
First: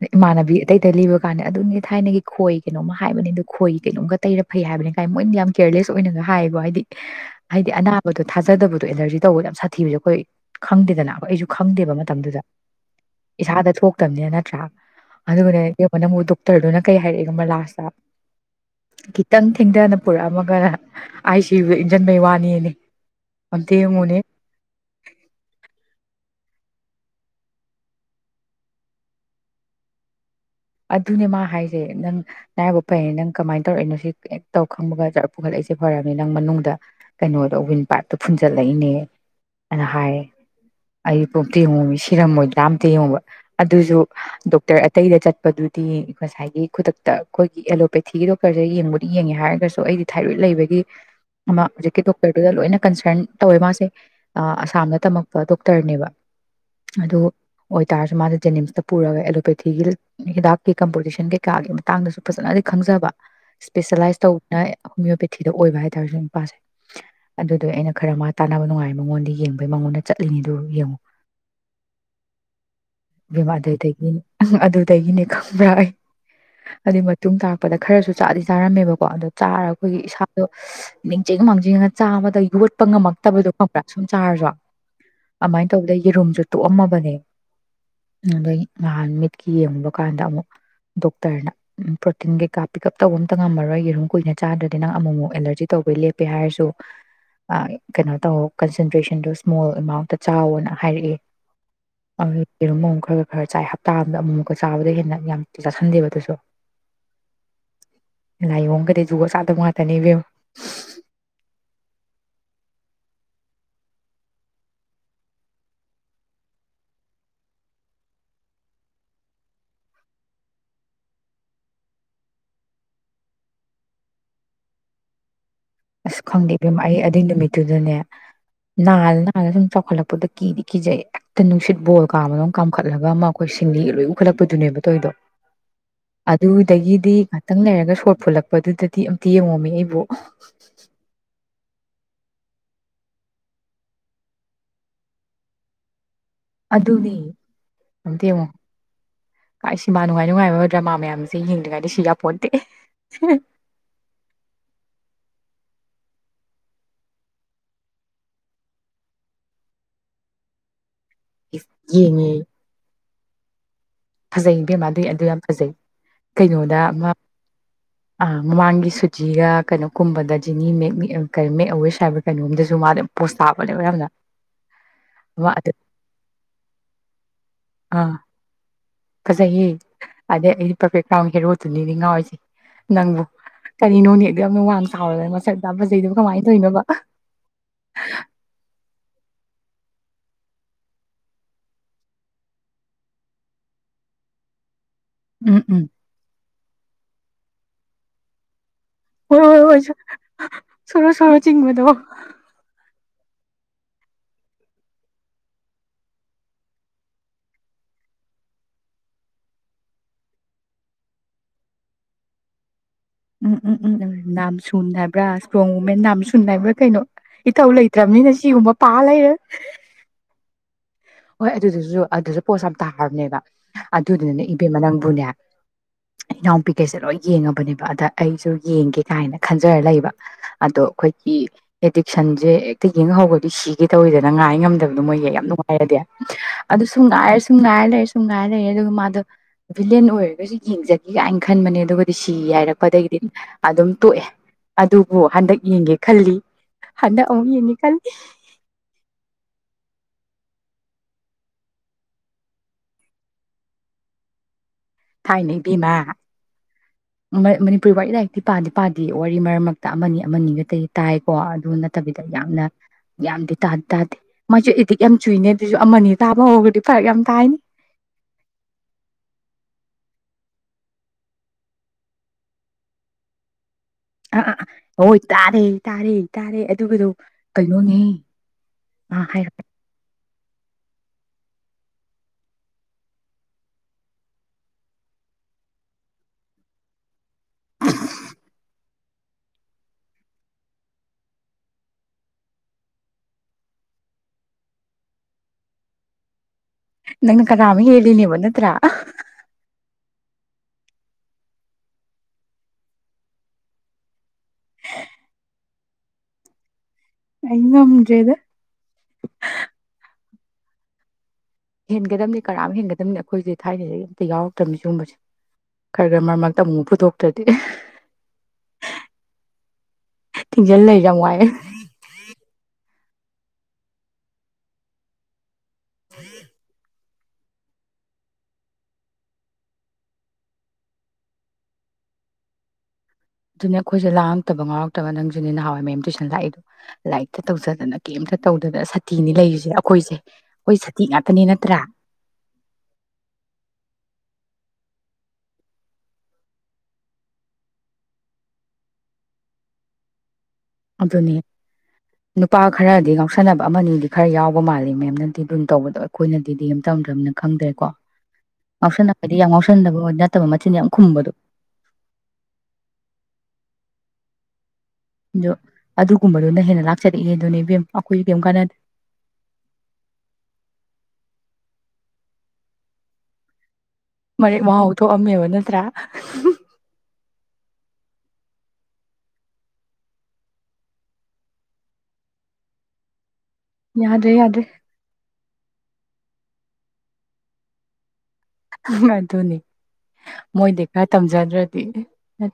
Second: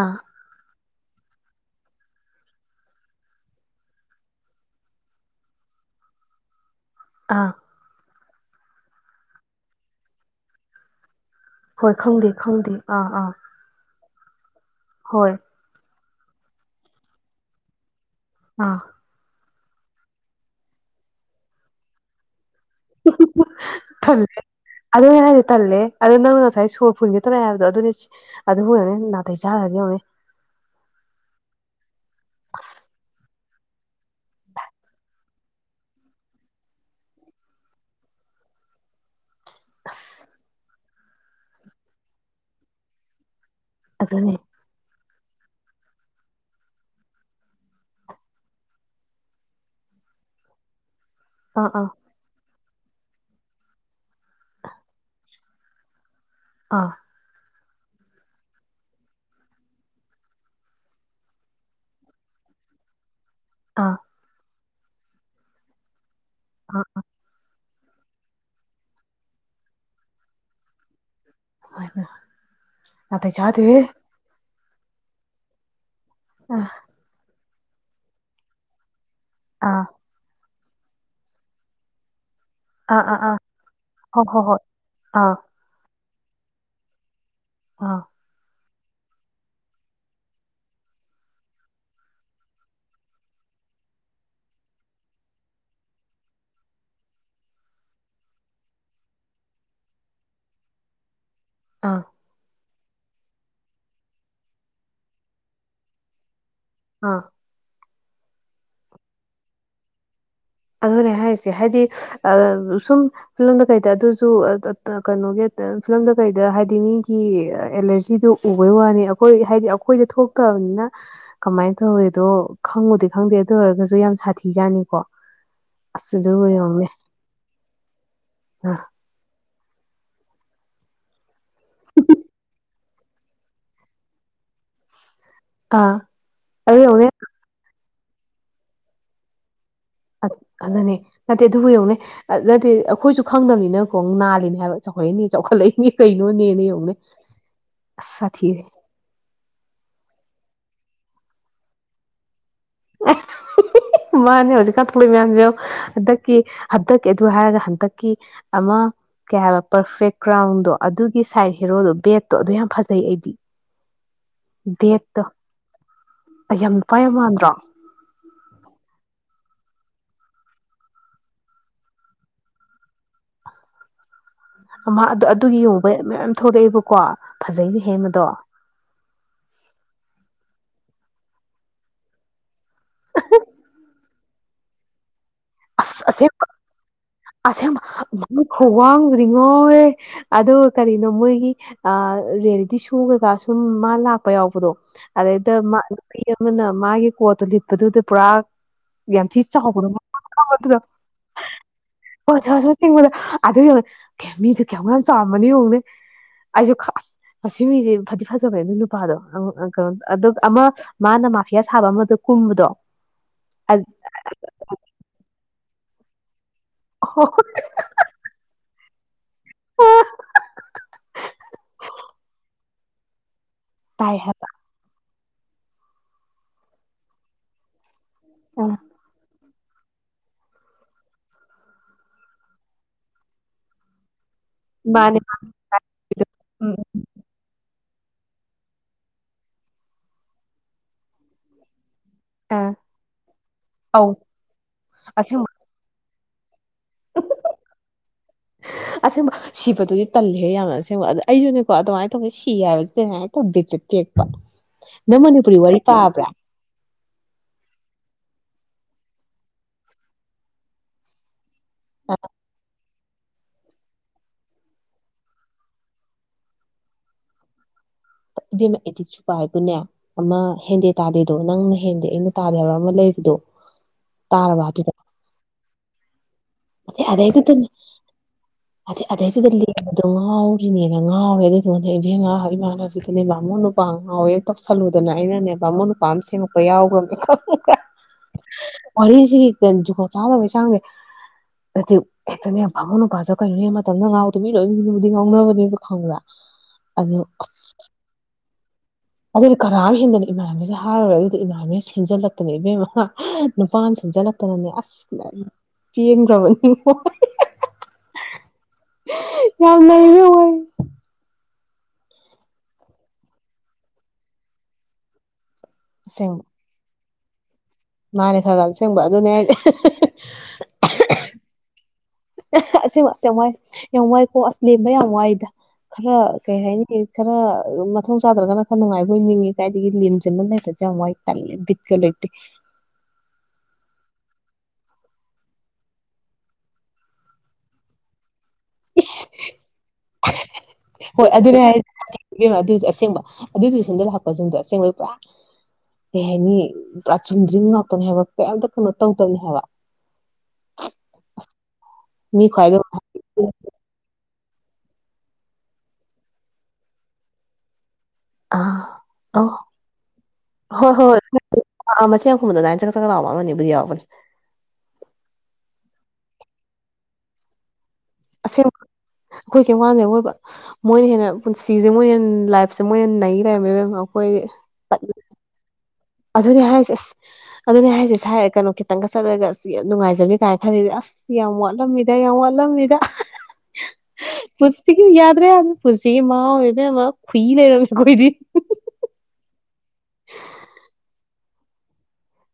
ꯑꯥ ꯏꯃꯥꯟꯅꯕꯤ ꯑꯇꯩꯇ ꯂꯤꯕ ꯀꯥꯟꯗ ꯑꯗꯨꯅꯤ ꯊꯥꯏꯅꯒꯤ ꯈꯣꯏ ꯀꯩꯅꯣꯝꯃ ꯍꯥꯏꯕꯅꯤ ꯑꯗꯣ ꯈꯣꯏꯒꯤ ꯀꯩꯅꯣꯝꯒ ꯇꯩꯔ ꯐꯩ ꯍꯥꯏꯕꯅꯤ ꯀꯥꯏ ꯃꯣꯏꯅꯗꯤ ꯌꯥꯝ ꯀꯦꯌꯔꯂꯦꯁ ꯑꯣꯏꯅꯒ ꯍꯥꯏꯌꯦꯕꯣ ꯍꯥꯏꯗꯤ ꯑꯥ ꯍꯥꯏꯗꯤ ꯑꯅꯥ ꯑꯗꯣ ꯊꯥꯖꯗꯕꯗꯣ ꯑꯦꯂꯔꯖꯤ ꯇꯧꯕꯗ ꯌꯥꯝ ꯁꯥꯊꯤꯕꯁꯨ ꯑꯩꯈꯣꯏ ꯈꯪꯗꯦꯗꯅ ꯑꯩꯈꯣꯏ ꯑꯩꯖꯨ ꯍꯣꯏ ꯈꯪꯗꯦꯕ ꯈꯪꯗꯦ ꯃꯇꯝꯗꯨꯗ ꯈꯪꯗꯦ ꯑꯥ ꯑꯥ ꯏꯁꯥꯗ ꯊꯣꯛ ꯇꯝꯅꯤꯅ ꯅꯠꯇꯔ? ꯍꯣꯏ ꯑꯗꯨꯒꯅꯦ ꯅꯪꯕꯨ ꯗꯣꯛꯇꯔꯗꯨꯅ ꯀꯩ ꯍꯥꯏꯔꯛꯏ ꯈꯪꯕꯔ ꯂꯥꯁꯇ ꯑꯥ ꯈꯤꯇꯪ ꯍꯤꯡꯊꯅ ꯄꯨꯔꯛꯑꯝꯃꯒ ꯑꯩꯥꯏ ꯁꯤ ꯌꯨ ꯏꯟꯖꯟꯕꯩ ꯋꯥꯅꯦꯅꯦ꯫ ꯑꯃꯇꯪꯅ ꯌꯦꯡꯉꯨꯅꯦ? ꯇꯜꯂꯦ ꯑꯗꯨꯅꯦ ꯍꯥꯏꯁꯦ ꯇꯜꯂꯦ ꯑꯗꯣ ꯅꯪꯅ ꯉꯁꯥꯏ ꯁꯣꯔ ꯐꯨꯟꯒꯦ ꯇꯧꯔꯦ ꯍꯥꯏꯕꯗꯣ ꯑꯗꯨꯅꯦ ꯑꯗꯨꯕꯨꯔꯅꯦ ꯅꯥꯇꯩ ꯆꯥꯗ꯭ꯔꯗꯤ ꯌꯡꯉꯨꯅꯦ꯫ ꯑꯗꯨꯅꯦ ꯃꯥ ꯍꯥꯏꯁꯦ ꯅꯪ ꯑꯁ ꯅꯔꯥꯏꯕꯛ ꯐꯩꯌꯦꯅ ꯅꯪ ꯀꯃꯥꯏꯅ ꯇꯧꯔꯛꯏꯅꯣ ꯁꯤ ꯍꯦꯛ ꯇꯧ ꯈꯪꯕꯒ ꯖꯔ ꯄꯨꯈꯠꯂꯛꯏꯁꯦ ꯐꯔꯕꯅꯦ ꯅꯪ ꯃꯅꯨꯡꯗ ꯀꯩꯅꯣꯗꯣ ꯋꯤꯟ ꯄꯥꯏꯞꯇꯣ ꯐꯨꯟꯖꯜꯂꯛꯏꯅꯦꯌꯦ꯫ ꯅꯍꯥꯏꯌꯦ꯫ ꯑꯁ ꯑꯩꯕꯣ ꯑꯝꯇ ꯌꯦꯡꯉꯣꯃꯤ ꯁꯤꯔꯝꯃꯣꯏꯗꯔ ꯑꯝꯇ ꯌꯦꯡꯉꯣꯕ꯫ ꯑꯗꯨꯁꯨ ꯑꯗꯨꯅꯦ ꯗꯣꯛꯇꯔ ꯇꯩꯗ ꯆꯠ ꯑꯗꯨꯗꯤ ꯉꯁꯥꯏꯒꯤ ꯈꯨꯗꯛꯇ ꯑꯩꯈꯣꯏꯒꯤ ꯑꯦꯂꯣꯄꯦꯊꯤꯒꯤ ꯗꯣꯛꯇꯔꯁꯦ ꯌꯦꯡꯕꯨꯗꯤ ꯌꯦꯡꯉꯦ ꯍꯥꯏꯔꯒꯁꯨ ꯑꯩꯗꯤ ꯊꯥꯏꯔꯣꯏꯗ ꯂꯩꯕꯒꯤ ꯑꯃ ꯑꯥ ꯑꯥ ꯍꯧꯖꯤꯛꯀꯤ ꯗꯣꯛꯇꯔꯗꯨꯗ ꯂꯣꯏꯅ ꯀꯟꯁꯔꯟ ꯇꯧꯋꯦ ꯃꯥꯁꯦ ꯑꯁꯥꯝꯗ ꯇꯝꯃꯛꯄ ꯗꯣꯛꯇꯔꯅꯦꯕ ꯑꯥ ꯑꯗꯣ ꯑꯣꯏꯇꯥꯔꯁꯨ ꯃꯥꯁꯦ ꯖꯦꯅꯤꯝꯁꯇ ꯄꯨꯔꯒ ꯑꯦꯂꯣꯄꯦꯊꯤꯒꯤ ꯍꯤꯗꯥꯛꯀꯤ ꯀꯝꯄꯣꯖꯤꯁꯟ ꯀꯩꯀꯥꯒꯤ ꯃꯇꯥꯡꯗꯁꯨ ꯐꯖꯅꯗꯤ ꯈꯪꯖꯕ ꯑꯥ ꯏꯁꯄꯦꯁꯦꯂꯥꯏꯁ ꯇꯧꯅ [unintelligible] ꯑꯣꯏꯕ ꯍꯥꯏꯇꯥꯔꯦ ꯥ [unintelligible] ꯑꯗꯨꯗꯣ ꯑꯩꯅ ꯈꯔ ꯃꯥ ꯇꯥꯟꯅꯕ ꯅꯨꯡꯉꯥꯏ ꯃꯉꯣꯟꯗ ꯌꯦꯡꯕꯩ ꯃꯉꯣꯟꯗ ꯆꯠꯂꯤꯅꯤ ꯑꯗꯨꯒ ꯌꯦꯡꯉꯨ ꯅꯥꯇꯩ ꯆꯥꯗꯦꯍꯦ ꯑꯁ ꯑꯗꯨ ꯗꯒꯤꯅꯤ ꯈꯪꯕꯔꯥ ꯑꯩ ꯑꯥ ꯑꯗꯨꯏ ꯃꯇꯨꯡ ꯇꯥꯔꯛꯄ ꯄꯗ ꯈꯔꯁꯨ ꯆꯥꯗꯤ ꯆꯥꯔꯝꯃꯦꯕꯀꯣ ꯑꯗꯣ ꯆꯥꯔ ꯑꯥ ꯑꯩꯈꯣꯏꯒꯤ ꯏꯁꯥꯗꯣ [unintelligible] ꯃꯤꯡꯖꯦꯟ ꯃꯥꯡꯖꯦꯟ ꯅ ꯆꯥꯕꯥꯗꯩ ꯒꯠꯄ ꯑꯥ ꯑꯥ ꯉꯝꯃꯛꯇꯕꯗꯣ ꯈꯪꯕ꯭ꯔꯥ ꯁꯨꯝ ꯍꯣꯏ ꯍꯣꯏ ꯆꯥꯔꯁꯨ ꯍꯣꯏ ꯑꯥ ꯑꯗꯨꯃꯥꯏꯅ ꯇꯧꯗ ꯌꯦꯔꯨꯝꯁꯨ ꯇꯣꯛꯑꯝꯃꯕꯅꯦ ꯑꯥ ꯑꯗꯩꯩ ꯅꯍꯥꯟ ꯃꯤꯠꯀꯤ ꯌꯦꯡꯉꯨꯕ ꯀꯥꯟꯗ ꯑꯃꯨꯛ ꯗꯣꯛꯇꯔꯅ ꯄ꯭ꯔꯣꯇꯤꯟ ꯀꯩꯀꯥ ꯄꯤꯛ ꯎꯞ ꯇꯧꯕ ꯑꯝꯇ ꯉꯝꯃꯔꯣꯏ ꯌꯦꯔꯨꯝ ꯀꯨꯏꯅ ꯆꯥꯗ꯭ꯔꯗꯤ ꯅꯪ ꯑꯃꯨꯛꯃꯨꯛ ꯑꯦꯂꯔꯖꯤ ꯇꯧꯕꯩ ꯂꯦꯞꯄꯦ ꯍꯥꯏꯔꯁꯨ ꯑꯥ ꯀꯩꯅꯣ ꯇꯧ ꯀꯟꯁꯦꯟꯇ꯭ꯔꯦꯁꯟꯗꯣ ꯁꯃꯣꯜ ꯑꯦꯃꯥꯎꯟꯇ ꯆꯥꯎꯅ ꯍꯥꯏꯔꯛꯑꯦ ꯑꯥ ꯑ ꯌꯦꯔꯨꯝ ꯑꯃꯨꯛ ꯈꯔ ꯈꯔ ꯆꯥꯏ ꯍꯞꯇꯥ ꯑꯃꯨꯛꯃꯨꯀ ꯆꯕꯗꯒꯤ ꯍꯦꯟꯅ ꯌꯥꯝ ꯆꯥꯥꯁꯟꯗꯦꯕ ꯑꯗꯨꯁꯨ ꯑꯥ ꯂꯥꯏꯌꯣꯡꯒꯗꯤ ꯖꯨꯒꯣꯠ ꯆꯠꯕ ꯉꯥꯛꯇꯥꯅꯤ ꯏꯕꯦꯝꯃꯥ ꯑꯗꯨꯅꯦ ꯍꯥꯏꯔꯤꯁꯦ ꯍꯥꯏꯗꯤ ꯁꯨꯝ ꯐꯤꯂꯝꯗ ꯀꯩꯗ ꯑꯗꯨꯁꯨ ꯀꯩꯅꯣꯒꯤ ꯐꯤꯂꯝꯗ ꯀꯩꯗ ꯍꯥꯏꯗꯤ ꯃꯤꯒꯤ ꯑꯦꯂꯔꯖꯤꯗꯨꯣ ꯎꯕꯩ ꯋꯥꯅꯤ ꯑꯩꯈꯣꯏ ꯍꯥꯏꯗꯤ ꯑꯩꯈꯣꯏꯗ ꯊꯣꯛꯇꯕꯅꯤꯅ ꯀꯃꯥꯏꯅ ꯇꯧꯋꯤꯗꯣ ꯈꯪꯉꯨꯗꯤ ꯈꯪꯗꯦ ꯑꯗꯨ ꯑꯣꯏꯔꯒꯁꯨ ꯌꯥꯝ ꯁꯥꯊꯤꯖꯥꯠꯅꯤꯀꯣ ꯑꯁ ꯑꯗꯨꯕꯨ ꯈꯪꯗꯦ ꯏꯕꯦꯝꯃ ꯌꯦꯡꯉꯨꯅꯦ ꯑꯩ ꯑꯗꯨꯏ ꯅꯨꯃꯤꯠꯇꯨꯗꯅꯦ ꯑꯥ ꯅꯥꯜꯂ ꯅꯥꯜꯂ ꯁꯨꯝ ꯆꯥꯎꯈꯠꯂꯛꯄꯗ ꯀꯤꯗꯤ ꯀꯤꯖꯩ ꯍꯦꯛꯇ ꯅꯨꯡꯁꯤꯠ ꯕꯣꯜ ꯀꯥꯝꯕꯗꯧꯅ ꯀꯥꯝꯈꯠꯂꯒ ꯑꯃ ꯑꯩꯈꯣꯏ ꯁꯤꯡꯂꯤꯒ ꯂꯣꯏ ꯎꯈꯠꯂꯛꯄꯗꯨꯅꯦꯕ ꯇꯣꯏꯗꯣ ꯑꯥ ꯑꯗꯨ ꯌꯦꯡꯉꯨꯅꯦ ꯑꯗꯨꯗꯒꯤꯗꯤ ꯉꯥꯛꯇꯪ ꯂꯩꯔꯒ ꯄꯣꯠ ꯐꯨꯜꯂꯛꯄꯗꯨꯗꯗꯤ ꯑꯝꯇ ꯌꯦꯡꯉꯣꯝꯃꯦ ꯑꯩ ꯑꯣ ꯑ- ꯑꯗꯨꯅꯦ ꯅꯠꯇꯦ ꯑꯗꯨꯕꯨ ꯌꯣꯡꯅꯦ ꯅꯠꯇꯦ ꯑꯩꯈꯣꯏꯁꯨ ꯈꯪꯗꯕꯅꯤꯅꯀꯣ ꯅꯥꯜꯂꯤꯅꯦ ꯍꯥꯏꯕ ꯆꯥꯎꯈꯠꯛꯏꯅꯤ ꯆꯥꯎꯈꯠꯂꯛꯏꯅꯤ ꯀꯩꯅꯣꯅꯦꯅꯦ ꯌꯦꯡꯉꯨꯅꯦ ꯑꯗꯨꯅꯦ ꯑꯁ ꯑꯝꯇ ꯌꯦꯡꯉꯣ ꯁꯥꯊꯤꯔꯦ ꯁꯤꯃꯥ ꯅꯨꯡꯉꯥꯏ ꯉꯥꯏꯕ ꯗ꯭ꯔꯃꯥ ꯃꯌꯥꯝꯁꯦ ꯌꯦꯡꯗ꯭ꯔꯤꯉꯩ ꯁꯤ ꯌꯥꯄꯣꯠ ꯃꯥꯅꯦ ꯍꯧꯖꯤꯀꯥꯟ ꯊꯣꯀꯂꯛ ꯏ ꯃꯌꯥꯝꯁꯦ ꯌꯦꯡ ꯍꯟꯗꯛꯀꯤ ꯍꯟꯗꯛꯀꯤ ꯑꯗꯨ ꯍꯥꯏꯔꯒ ꯍꯟꯗꯛꯀꯤ ꯑꯃ ꯀꯩ ꯍꯥꯏꯕ ꯄꯔꯐꯦꯛ ꯀꯔ꯭ꯥꯎꯟꯗꯣ ꯑꯗꯨꯒꯤ ꯁꯥꯏꯠ ꯍꯦꯔꯣꯗꯣ ꯕꯦꯠꯇꯣ ꯌꯦꯡꯉꯦ ꯑꯗꯨ ꯌꯥꯝ ꯐꯖꯩ ꯑꯩ ꯐꯖꯩ ꯏꯕꯦꯝꯃ ꯑꯗꯨꯏ ꯑꯗꯨ ꯌꯥꯝ ꯐꯖꯩ ꯑꯩ ꯌꯥꯝ ꯀꯩꯅꯣꯗ ꯅꯨꯄꯥ ꯑꯃ ꯌꯥꯝ ꯃꯥꯟꯗ꯭ꯔꯣ ꯑ ꯃꯃꯥꯡꯒꯤ ꯁꯨꯖꯤꯒ ꯀꯩꯅꯣ ꯀꯨꯝꯕꯗ ꯖꯤꯅꯤ ꯃꯦꯛ ꯃꯦꯛ ꯑꯦ ꯋꯤꯁ ꯍꯥꯏꯕ ꯀꯩꯅꯣꯝꯗꯁꯨ ꯃꯥꯗꯣ ꯄꯣꯁ ꯇꯥꯕꯅꯦꯕ ꯌꯥꯝꯅ ꯃꯥ ꯑꯗꯨ ꯑꯗꯨꯒꯤ ꯌꯦꯡꯉꯨꯕꯩ ꯃꯌꯥꯝ ꯊꯣꯛꯂꯛꯑꯦꯕꯀꯣ ꯐꯖꯩꯅꯦꯍꯦ ꯑꯥ ꯃꯗꯣ ꯐꯖꯩꯌꯦ ꯑꯗꯩ ꯑꯩꯗꯤ ꯄꯔꯐꯦꯛ ꯀꯔ꯭ꯥꯎꯟꯒꯤ ꯍꯦꯔꯣ ꯗꯨꯅꯤꯅꯦ ꯉꯥꯎꯔꯤꯁꯦ ꯅꯪꯕꯨ ꯀꯔꯤꯅꯣꯅꯦ ꯑꯗꯨꯛꯌꯥꯝ ꯋꯥꯡ ꯆꯥꯎꯔꯒ ꯑꯁ ꯑꯁꯦꯡꯕ ꯑꯁꯦꯡꯕ ꯈꯨꯋꯥꯡꯗꯨꯗꯤ ꯆꯤꯡꯉꯣ ꯑꯗꯨꯒ ꯀꯔꯤꯅꯣ ꯃꯣꯏꯒꯤ ꯔꯤꯌꯦꯂꯤꯇꯤ ꯁꯣꯒ ꯁꯨꯝ ꯃꯥ ꯂꯥꯛꯄ ꯌꯥꯎꯕꯗꯣ ꯑꯗꯩꯩꯗ ꯎꯝ ꯃꯥ ꯎꯝ ꯅꯨꯄꯤ ꯑꯃꯅ ꯃꯥꯒꯤ ꯀꯣꯠꯇ ꯂꯤꯠꯄꯗꯨꯗ ꯄꯨꯔꯥ ꯌꯥꯝ ꯍꯣꯏ ꯊꯤ ꯍꯣꯏ ꯍꯣꯏ ꯆꯥꯎꯕꯗꯣ ꯑꯗꯨꯗꯣ ꯁꯣꯔꯣ ꯁꯣꯔꯣ ꯆꯤꯡꯕꯗꯣ ꯕꯗ ꯑꯗꯨ ꯌꯦꯡꯉꯣ ꯃꯤꯗꯣ ꯀꯌꯥꯃꯨꯛ ꯌꯥꯝ ꯆꯥꯎꯔꯝꯃꯅꯤ ꯌꯦꯡꯉꯨꯅꯦ ꯑꯩꯁꯨ ꯑꯁ ꯑꯁꯤ ꯃꯤꯁꯦ ꯐꯗꯤ ꯐꯖꯕꯅꯦ ꯑꯗꯨ ꯅꯨꯄꯥꯗꯣ ꯀꯩꯅꯣ ꯑ ꯑꯃ ꯃꯥꯅ ꯃꯥꯐꯤꯌꯥ ꯁꯥꯕ ꯑꯃꯗ ꯀꯨꯝꯕꯗꯣ ꯎꯝ ꯎꯝ ꯎꯝ ꯎ ꯅꯥꯝ ꯁꯨꯟ ꯍꯥꯏꯕꯔ꯭ ꯀꯣꯡ ꯃꯦꯟ ꯅꯥꯝ ꯁꯨꯟ ꯁꯨꯅꯥꯏꯕ꯭ꯔꯥ ꯀꯩꯅꯣ ꯏꯊꯧ ꯂꯩꯇ꯭ꯔꯕꯅꯤꯅ ꯁꯤꯒꯨꯝꯕ ꯇꯥ ꯂꯩꯔ ꯎꯝ ꯍꯣꯏ ꯑꯗꯨꯗꯨꯁꯨ ꯑꯗꯨꯁꯨ ꯄꯣꯁ ꯌꯥꯝ ꯇꯥꯔꯕꯅꯦꯕ ꯇꯥꯏ ꯑꯗꯨꯗꯨꯅꯅꯦ ꯍꯥꯏꯕ ꯏꯕꯦꯝꯃ ꯅꯪꯕꯨꯅꯦ ꯏꯅꯥꯎꯄꯤꯈꯩꯁꯦ ꯂꯣꯏ ꯌꯦꯡꯉꯕꯅꯦꯕ ꯑꯗ ꯑꯩꯁꯨ ꯌꯦꯡꯒꯦ ꯀꯥꯏꯅ ꯈꯟꯖꯔ ꯂꯩꯕ ꯑꯗꯣ ꯑꯩꯈꯣꯏꯒꯤ ꯑꯦꯗꯤꯛꯁꯟꯁꯦ ꯍꯦꯛꯇ ꯌꯦꯡ ꯍꯧꯒꯔꯗꯤ ꯁꯤꯒꯦ ꯇꯧꯋꯤꯗꯅ ꯑꯪ ꯉꯥꯏ ꯉꯝꯗꯕꯗꯣ ꯃꯣꯏ ꯃꯥꯅꯦ ꯌꯥꯝ ꯅꯨꯡꯉꯥꯏ ꯑꯗꯨ ꯁꯨꯡ ꯉꯥꯏꯔꯦ ꯁꯨꯡꯥꯏ ꯂꯩꯔꯦ ꯁꯨꯝ ꯉꯥꯏ ꯂꯩꯔꯦ ꯑꯗꯨꯒ ꯃꯗꯣ ꯚꯤꯂꯦꯟ ꯑꯣꯏꯔꯒꯁꯨ ꯌꯦꯡꯖꯒꯦ ꯀꯥꯏꯟ ꯈꯟꯕꯅꯦ ꯁꯤ ꯑꯥ ꯍꯥꯏꯔꯛꯄꯗꯒꯤꯗꯤ ꯑꯗꯨꯝ ꯑꯧ ꯇꯣꯛꯑꯦ ꯑꯗꯨꯕꯨ ꯑꯁꯦꯡꯕ ꯍꯟꯗꯛ ꯌꯦꯡꯒꯦ ꯈꯜꯂꯤ ꯍꯟꯗꯛ ꯑꯃꯨꯛ ꯌꯦꯡꯒꯦ ꯈꯜꯂꯤ ꯇꯜꯂꯍꯦ ꯌꯥꯝꯅ ꯑꯁꯦꯡꯕ ꯑꯩꯁꯨꯅꯦꯀꯣ ꯑꯗꯨꯃꯥꯏꯅ ꯇꯧꯒ ꯁꯤ ꯍꯥꯏꯕꯁꯤ ꯀꯃꯥꯏꯅ ꯇꯧꯗꯦꯁꯦ ꯀꯦꯛꯄ ꯅꯪ ꯊꯥꯏꯅ ꯃꯅꯤꯄꯨꯔꯤ ꯋꯥꯔꯤ ꯏꯕꯦꯝꯃ ꯄꯥꯕ꯭ꯔꯥ [unintelligible] ꯃꯅꯤꯄꯨꯔꯤ ꯋꯥꯔꯤ ꯂꯥꯏꯔꯤꯛꯇꯤ ꯄꯥꯗꯤ ꯄꯥꯗꯦ ꯋꯥꯔꯤ ꯃꯔꯛ ꯃꯔꯛꯇ ꯑꯃꯅꯤ ꯑꯃꯅꯤꯒ ꯀꯩ ꯇꯥꯏꯀꯣ꯫ ꯑꯗꯨ ꯅꯠꯇꯕꯤꯗ ꯌꯥꯝꯅ꯫ ꯌꯥꯝꯗꯤ ꯇꯥꯗꯤ ꯇꯥꯗꯦ ꯃꯥꯁꯨ ꯑꯦꯗꯤꯛ ꯌꯥꯝ ꯆꯨꯏꯅꯦ ꯑꯗꯨꯁꯨ ꯑꯃꯅꯤ ꯇꯥꯕ ꯍꯧꯔꯒꯗꯤ ꯐꯔꯛ ꯌꯥꯝ ꯇꯥꯏꯅꯦ꯫ ꯏꯕꯦꯝꯅ ꯑꯦꯗꯤꯛ ꯆꯨꯕ ꯍꯥꯏꯕꯨꯅꯦ ꯑꯃ ꯍꯦꯟꯗꯦ ꯇꯥꯗꯦꯗꯣ ꯅꯪꯅ ꯍꯦꯟꯗꯦ ꯑꯩꯅ ꯇꯥꯗꯦ ꯍꯥꯏꯕ ꯑꯃ ꯂꯩꯕꯗꯣ꯫ ꯑ-ꯑꯥ ꯍꯣꯏ ꯇꯥꯔꯦ꯫ ꯇꯥꯔꯦ꯫ ꯇꯥꯔꯦ ꯑꯦ ꯑꯗꯨꯒꯗꯣ ꯑꯗꯩꯗꯨꯗꯅꯦ ꯀꯩꯅꯣꯅꯦ ꯑꯥ ꯑꯗꯩꯗꯨꯗ ꯍꯥꯏꯔ ꯂꯦꯝꯕꯗꯣ [unintelligible] ꯉꯥꯎꯔꯤꯅꯦꯃꯦ ꯉꯥꯎꯔꯦ ꯑꯗꯨꯏꯗꯨꯒꯅꯦ ꯏꯕꯦꯝꯃ ꯏꯃꯥꯟꯅꯕꯤꯗꯅꯦ ꯕꯥꯃꯣꯟ ꯅꯨꯄꯥ ꯉꯥꯎꯋꯦ ꯇꯧꯁꯜꯂꯨꯗꯅ ꯑꯩꯅꯅꯦ ꯕꯥꯃꯣꯟ ꯅꯨꯄꯥ ꯑꯃ ꯁꯦꯝꯃꯛꯄ ꯌꯥꯎꯒ꯭ꯔꯕꯅꯦ꯫ ꯋꯥꯔꯤꯁꯤꯒꯤ ꯖꯨꯒꯣꯠ ꯆꯥꯗꯕꯩ ꯆꯥꯡꯖꯦ꯫ [unintelligible] ꯑꯗꯅꯦ ꯕꯥꯃꯣꯟ ꯅꯨꯄꯥꯁꯤꯗ ꯀꯩꯅꯣꯅꯦ ꯃꯇꯝꯗꯨꯗ ꯉꯥꯎꯕꯗꯣ ꯃꯤ ꯂꯣꯏꯅꯕꯨꯗꯤ ꯉꯥꯎꯅꯕꯅꯦꯅ ꯈꯪꯕ꯭ꯔꯥ꯫ ꯑꯗꯨ ꯅꯪꯅ ꯀꯔꯥꯝ ꯍꯦꯜꯂꯤꯅꯦꯕ ꯅꯠꯇ꯭ꯔ꯫ ꯑꯗꯨꯗꯩ ꯀꯅꯥꯥ ꯑꯃ ꯍꯦꯟꯗꯅ ꯏꯃꯥꯟꯅꯕꯤꯁꯤꯗ ꯍꯥꯏꯔꯨꯔꯦ ꯑꯗꯨꯗꯩ ꯏꯃꯥꯟꯅꯕꯤꯅ ꯁꯦꯝꯖꯜꯂꯛꯇꯅꯦ ꯏꯕꯦꯝꯃꯃꯥ ꯅꯨꯄꯥ ꯑꯃ ꯁꯤꯟꯖꯜꯂꯛꯇꯅꯅꯦ ꯑꯁ ꯆꯦꯟꯒ꯭ꯔꯕꯅꯦ꯫ [unintelligible] ꯑꯩ ꯉꯝꯗ꯭ꯔꯦꯗ ꯌꯥꯝ ꯅꯩꯕꯩ ꯋꯥꯔꯤ [inaudible] ꯍꯦꯟꯒꯗꯕꯅꯤ ꯀꯔꯥꯝꯃ ꯍꯦꯟꯒꯗꯝꯅꯤ ꯑꯩꯈꯣꯏꯁꯦ ꯊꯥꯏꯅꯗꯩ ꯑꯝꯇ ꯌꯥꯎꯔꯛꯇ꯭ꯔꯕꯅꯤ ꯁꯤꯒꯨꯝꯕꯁꯦ꯫ ꯈꯔ [unintelligible] ꯃꯔꯛ ꯑꯁꯦꯡꯕ ꯃꯔꯛꯇ ꯑꯃꯨꯛ ꯄꯨꯊꯣꯛ [unintelligible] ꯃꯥꯅꯦ ꯈꯒ ꯑꯁꯦꯡꯕ ꯑꯗꯨꯅꯦ ꯍꯥꯏꯖꯦ [unintelligible] ꯖꯜꯂ ꯂꯩꯕꯁꯦ ꯌꯥꯝ ꯋꯥꯏ꯫ ꯑꯁꯦꯡꯕ ꯑꯁ ꯌꯥꯝ ꯋꯥꯏ ꯌꯥꯝ ꯋꯥꯏꯀꯣ ꯑꯁ ꯂꯦꯝꯕ ꯌꯥꯝ ꯋꯥꯏꯗ ꯈꯔ ꯀꯩ ꯍꯥꯏꯅꯤ ꯈꯔ ꯃꯊꯣꯡ ꯆꯥꯗ꯭ꯔꯒꯅ ꯈꯔ ꯅꯨꯡꯉꯥꯏꯕꯣꯏ ꯅꯤꯡꯉꯤ ꯀꯥꯏꯗꯒꯤ ꯂꯦꯝꯖꯤꯟꯅ ꯂꯩꯕꯁꯦ ꯌꯥꯝ ꯋꯥꯏ ꯕꯤꯠꯀ ꯂꯩꯇꯦ꯫ ꯑꯗꯨꯅꯦ ꯑꯩꯈꯣꯏꯁꯦ ꯂꯥꯡꯉꯛꯇꯕ ꯉꯥꯎꯔꯛꯇꯕ ꯅꯪꯁꯨꯅꯦ ꯅꯍꯥꯟꯋꯥꯏ ꯃꯦꯝ ꯇꯨꯏꯁꯟ ꯂꯥꯛꯏꯗꯣ ꯂꯥꯏꯔꯤꯛꯇ ꯇꯧꯖꯗꯅ ꯀꯩꯝꯇ꯫ ꯇꯧꯗꯅ ꯁꯥꯇꯤꯅꯤ [unintelligible] ꯂꯩꯔꯤꯁꯦ ꯑꯩꯈꯣꯏꯁꯦ ꯑꯩꯈꯣꯏ ꯁꯥꯇꯤ ꯍꯣꯏ ꯉꯥꯛꯇꯅꯤ ꯑꯗꯨꯅꯦ ꯅꯠꯇ꯭ꯔꯥ ꯍꯥꯏꯖꯦ ꯏꯕꯦꯝꯃ ꯑꯗꯨꯗ ꯑꯁꯦꯡꯕ ꯑꯗꯨ ꯇꯨꯏꯁꯟꯗ ꯂꯥꯛꯄꯁꯤꯡꯗꯣ ꯑꯁꯦꯡꯕ ꯀꯩ ꯍꯥꯏꯅꯤ ꯄꯨꯔꯥ ꯆꯨꯝꯗ꯭ꯔꯤꯡ ꯉꯥꯛꯇꯅꯦ ꯍꯥꯏꯕ ꯀꯩꯝꯇ ꯀꯩꯅꯣ ꯇꯧꯗꯕꯅꯦ ꯍꯥꯏꯕ꯫ ꯑꯗꯨꯅꯦ꯫ ꯃꯤ ꯅꯨꯄꯥ ꯈ꯭ꯋꯥꯏꯗꯣ ꯈꯔꯗꯤ ꯉꯥꯎꯁꯟꯅꯕ ꯑꯃꯅꯤ ꯑꯗꯤ ꯈꯔ ꯌꯥꯎꯕ [unintelligible] ꯃꯥꯜꯂꯤꯦ ꯃꯦꯝꯅꯗꯤ ꯂꯨꯅ ꯇꯧꯕꯗꯣ ꯑꯩꯈꯣꯏꯅꯗꯤ ꯗꯦꯝ ꯇꯝꯗ꯭ꯔꯝꯅꯤꯅ ꯈꯪꯗ꯭ꯔꯦꯀꯣ꯫ ꯑ ꯉꯥꯎꯁꯟꯅꯕꯗꯤ ꯑ ꯌꯥꯝ ꯉꯥꯎꯁꯟꯅꯕ ꯅꯠꯇꯕ ꯃꯆꯤꯟ ꯌꯥꯝ ꯍꯣꯏ ꯍꯣꯏ ꯈꯨꯝꯕꯗꯣ [inaudible] ꯃꯆꯤꯟ ꯌꯥꯝ ꯈꯨꯝꯕꯗꯣ ꯑꯗꯨꯃꯥꯏ ꯆꯒꯠ ꯆꯒꯠ ꯂꯥꯎꯕ ꯑꯃꯅꯤꯕꯨꯗꯤ ꯌꯥꯎꯕꯅꯦ꯫ ꯑꯗꯣ ꯑꯗꯨꯒꯨꯝꯕꯗꯨꯅ ꯍꯦꯟꯅ ꯂꯥꯛꯆꯔꯛꯑꯦ ꯗꯨꯅꯦ ꯏꯕꯦꯝ ꯑꯩꯈꯣꯏꯁꯨ ꯀꯩꯝ ꯀꯥꯟꯅꯗꯦ ꯑꯁꯦꯡꯕ ꯑꯩꯈꯣꯏ ꯀꯩꯝ ꯋꯥꯥꯟꯗꯦ ꯑꯑꯣꯏꯕ ꯃꯣꯏꯅ ꯍꯦꯟꯅ ꯄꯨꯟꯁꯤ [unintelligible] ꯃꯣꯏꯅ ꯂꯥꯏꯐꯁꯦ ꯃꯣꯏꯅ ꯅꯩ ꯂꯩꯔꯝꯃꯦ ꯏꯕꯦꯝꯃ ꯑꯩꯈꯣꯏꯗꯤ ꯃꯔꯦꯛ ꯃꯍꯥꯎ ꯄꯠꯂꯦ ꯊꯣꯛꯑꯝꯃꯦꯕ ꯅꯠꯇ꯭ꯔꯥ꯫ ꯑꯗꯨꯅꯦ ꯍꯥꯏꯁꯦ ꯑꯁ꯫ ꯑꯗꯨꯅꯦ ꯍꯥꯏꯁꯦ ꯁꯥꯏ ꯀꯩꯅꯣ ꯈꯤꯇꯪꯒ ꯆꯠꯂꯒ ꯑꯁ ꯅꯨꯡꯉꯥꯏꯖꯔꯦ ꯀꯥꯏꯅ ꯈꯜꯂꯤꯖꯦ ꯑꯁ ꯌꯥꯝ ꯋꯥꯠꯂꯝꯃꯤꯗ ꯌꯥꯝ ꯋꯥꯠꯂꯝꯃꯤꯗ꯫ ꯌꯥꯗ꯭ꯔꯦ ꯌꯥꯗ꯭ꯔꯦ꯫ [unintelligible] ꯌꯥꯝ ꯄꯨꯟꯁꯤꯒꯤ ꯃꯍꯥꯎꯖꯦ ꯏꯕꯦꯝꯃ ꯈꯨꯏ ꯂꯩꯔꯝꯃꯦ ꯑꯈꯣꯏꯗꯤ꯫ ꯑꯗꯨꯅꯤ꯫ ꯃꯣꯏꯗꯩ ꯈꯔ ꯇꯝ ꯥꯗ꯭ꯔꯥꯗꯤ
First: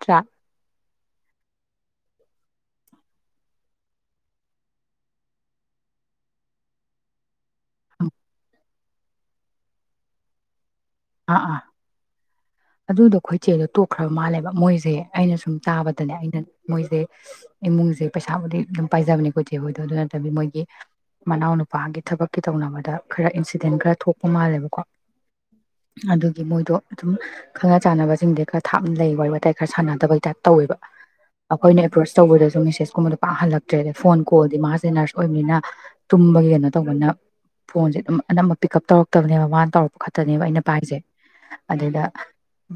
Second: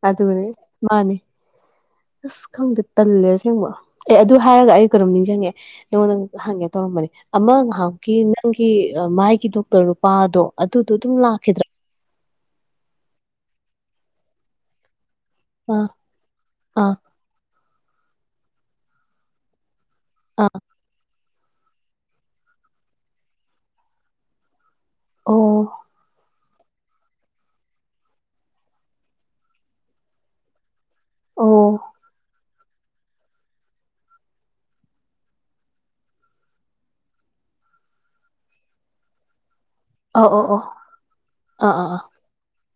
ꯑꯗꯨꯅꯦ ꯃꯥꯅꯦ ꯈꯪꯗꯦ ꯇꯜꯂꯦ ꯑꯁꯦꯡꯕ ꯑꯦ ꯑꯗꯨ ꯍꯥꯏꯔꯒ ꯑꯩ ꯀꯩꯅꯣꯝ ꯅꯤꯡꯁꯤꯡꯉꯦ ꯅꯉꯣꯟꯗ ꯍꯪꯉꯦ ꯇꯧꯔꯝꯕꯅꯦ ꯑꯃ ꯅꯕꯅꯃꯨꯛꯀꯤ ꯅꯪꯒꯤ ꯃꯥꯏꯒꯤ ꯗꯣꯛꯇꯔ ꯅꯨꯨꯄꯥꯗꯣ ꯑꯗꯨꯗꯣ ꯑꯗꯨꯝ ꯑꯥ ꯑꯥ ꯂꯥꯛꯈꯤꯗ꯭ꯔꯥ ꯑꯗꯨꯗꯣ ꯑꯩꯈꯣꯏ ꯆꯦꯗꯣ ꯇꯣꯛꯈ꯭ꯔꯕ ꯃꯥꯜꯂꯦꯕ ꯃꯣꯏꯁꯦ ꯑꯩꯅ ꯁꯨꯝ ꯑꯥ ꯇꯥꯕꯗꯅꯦ ꯑꯩꯅ ꯑꯥ ꯃꯣꯏꯁꯦ ꯏꯃꯨꯡꯁꯦ ꯄꯩꯁꯥꯕꯨꯗꯤ ꯑꯗꯨꯝ ꯄꯥꯏꯖꯕꯅꯦ ꯈꯣꯏ ꯆꯦ ꯍꯣꯏ ꯑꯗꯨ ꯑꯗꯨ ꯅꯠꯇꯕꯤ ꯑꯥ ꯃꯣꯏꯒꯤ ꯃꯅꯥꯎ ꯅꯨꯄꯥꯒꯤ ꯊꯕꯛꯀꯤ ꯇꯧꯅꯕꯗ ꯈꯔ ꯏꯟꯁꯤꯗꯦꯟ ꯈꯔ ꯊꯣꯛꯄ ꯃꯥꯜꯂꯦꯕꯀꯣ ꯑꯣ ꯑꯗꯨꯒꯤ ꯃꯣꯏꯗꯣ ꯑꯗꯨꯝ ꯈꯪꯅ ꯆꯥꯟꯅꯕꯁꯤꯡꯗꯤ ꯈꯔ ꯊꯥꯞꯅ ꯂꯩ ꯋꯥꯔꯤ ꯋꯥꯇꯥꯏ ꯈꯔ ꯁꯥꯟꯅꯗꯕꯩ ꯇꯥꯏꯞ ꯇꯧꯋꯦꯕ ꯑꯣ ꯑꯩꯈꯣꯏꯅ ꯑꯦꯄ꯭ꯔꯣꯁ ꯇꯧꯕꯗꯁꯨ ꯑꯗꯨ ꯃꯦꯁꯦꯁꯀꯨꯝꯕꯗꯣ ꯄꯥꯛ ꯍꯜꯂꯛꯇ꯭ꯔꯦ ꯑꯗꯩꯩ ꯐꯣꯟ ꯀꯣꯜꯗꯤ ꯃꯥꯁꯦ ꯅꯔꯁ ꯑꯣꯏꯕꯅꯤꯅ ꯇꯨꯝꯕꯒꯤ ꯀꯩꯅꯣ ꯇꯧꯕꯅ ꯐꯣꯟꯁꯦ ꯑꯗꯨꯝ ꯑꯅꯝꯕ ꯄꯤꯛ ꯑꯞ ꯇꯧꯔꯛꯇꯕꯅꯦꯕ ꯃꯥꯅ ꯇꯧꯔꯛꯄ ꯑꯣ ꯑꯣ ꯈꯛꯇꯅꯦꯕ ꯑꯣ ꯑꯩꯅ ꯄꯥꯏꯁꯦ ꯑꯥ ꯑꯥ ꯑꯗꯨꯗ ꯑꯥ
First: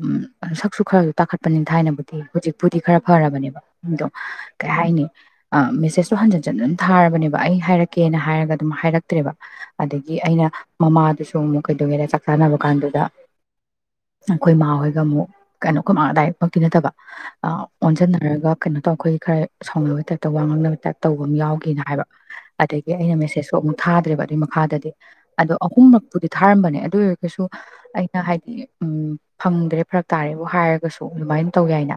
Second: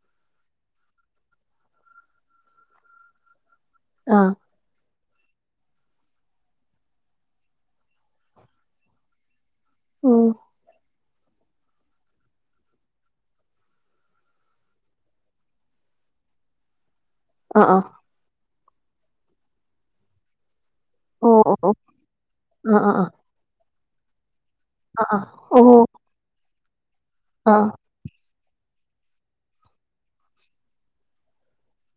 ꯎꯝ ꯁꯛꯁꯨ ꯈꯔ ꯇꯥꯈꯠꯄꯅꯤꯅ ꯊꯥꯏꯅꯕꯨꯗꯤ ꯍꯧꯖꯤꯛꯄꯨꯗꯤ ꯈꯔ ꯐꯔꯕꯅꯦꯕ ꯗꯣ ꯑꯥ ꯀꯩꯍꯥꯏꯅꯤ ꯑ ꯃꯦꯁꯦꯁꯇꯣ ꯍꯟꯖꯤꯟꯖꯟ ꯑꯗꯨꯝ ꯊꯥꯔꯕꯅꯦꯕ ꯑꯩ ꯍꯥꯏꯔꯛꯀꯦꯅ ꯍꯥꯏꯔꯒ ꯑꯗꯨꯝ ꯍꯥꯏꯔꯛꯇ꯭ꯔꯦꯕ ꯑꯗꯒꯤ ꯎꯝ ꯑꯩꯅ ꯃꯃꯥ ꯑꯗꯨꯁꯨ ꯑꯃꯨꯛ ꯀꯩꯗꯧꯋꯦꯗ ꯆꯥꯛ ꯆꯥꯅꯕ ꯀꯥꯟꯗꯨꯗ ꯑꯩꯈꯣꯏ ꯃꯥꯥꯍꯣꯏꯒ ꯑꯃꯨꯛ ꯀꯩꯅꯣ ꯑꯩꯈꯣꯏ ꯃꯥ ꯗꯥꯢꯔꯦꯛ ꯃꯛꯇꯤ ꯅꯠꯇꯕ ꯑ ꯑꯥ ꯑꯥ ꯑꯣꯟꯖꯟꯅꯔꯒ ꯀꯩꯅꯣ ꯇꯧ ꯑꯩꯈꯣꯏ ꯈꯔ ꯁꯥꯎꯅꯕ ꯇꯥꯏꯞꯇ ꯋꯥ ꯉꯥꯡꯅꯕ ꯇꯥꯏꯞ ꯇꯧꯕ ꯑꯣ ꯑꯃ ꯑꯣ ꯑꯣ ꯌꯥꯎꯒꯤꯅ ꯍꯥꯏꯕ ꯑꯥ ꯑꯥ ꯑꯗꯒꯤ ꯑꯥ ꯑꯩꯅ ꯃꯦꯁꯦꯁꯁꯨ ꯑꯃꯨꯛ ꯊꯥꯗ꯭ꯔꯦꯕ ꯑꯅꯤꯃꯛ ꯃꯈꯥꯗꯗꯤ ꯑꯥ ꯑꯥ ꯑꯗꯣ ꯑꯣ ꯑꯍꯨꯝꯔꯛꯄꯨꯗꯤ ꯊꯥꯔꯝꯕꯅꯦ ꯑꯗꯨꯑꯣꯏ ꯑꯥ [unintelligible] ꯑꯩꯅ ꯍꯥꯏ ꯎꯝ ꯐꯪꯗ꯭ꯔꯦ ꯐꯔꯛ ꯇꯥꯔꯦꯕꯨ ꯍꯥꯏꯔꯒꯁꯨ ꯑꯗꯨꯃꯥꯏꯅ ꯇꯧ ꯌꯥꯏꯅ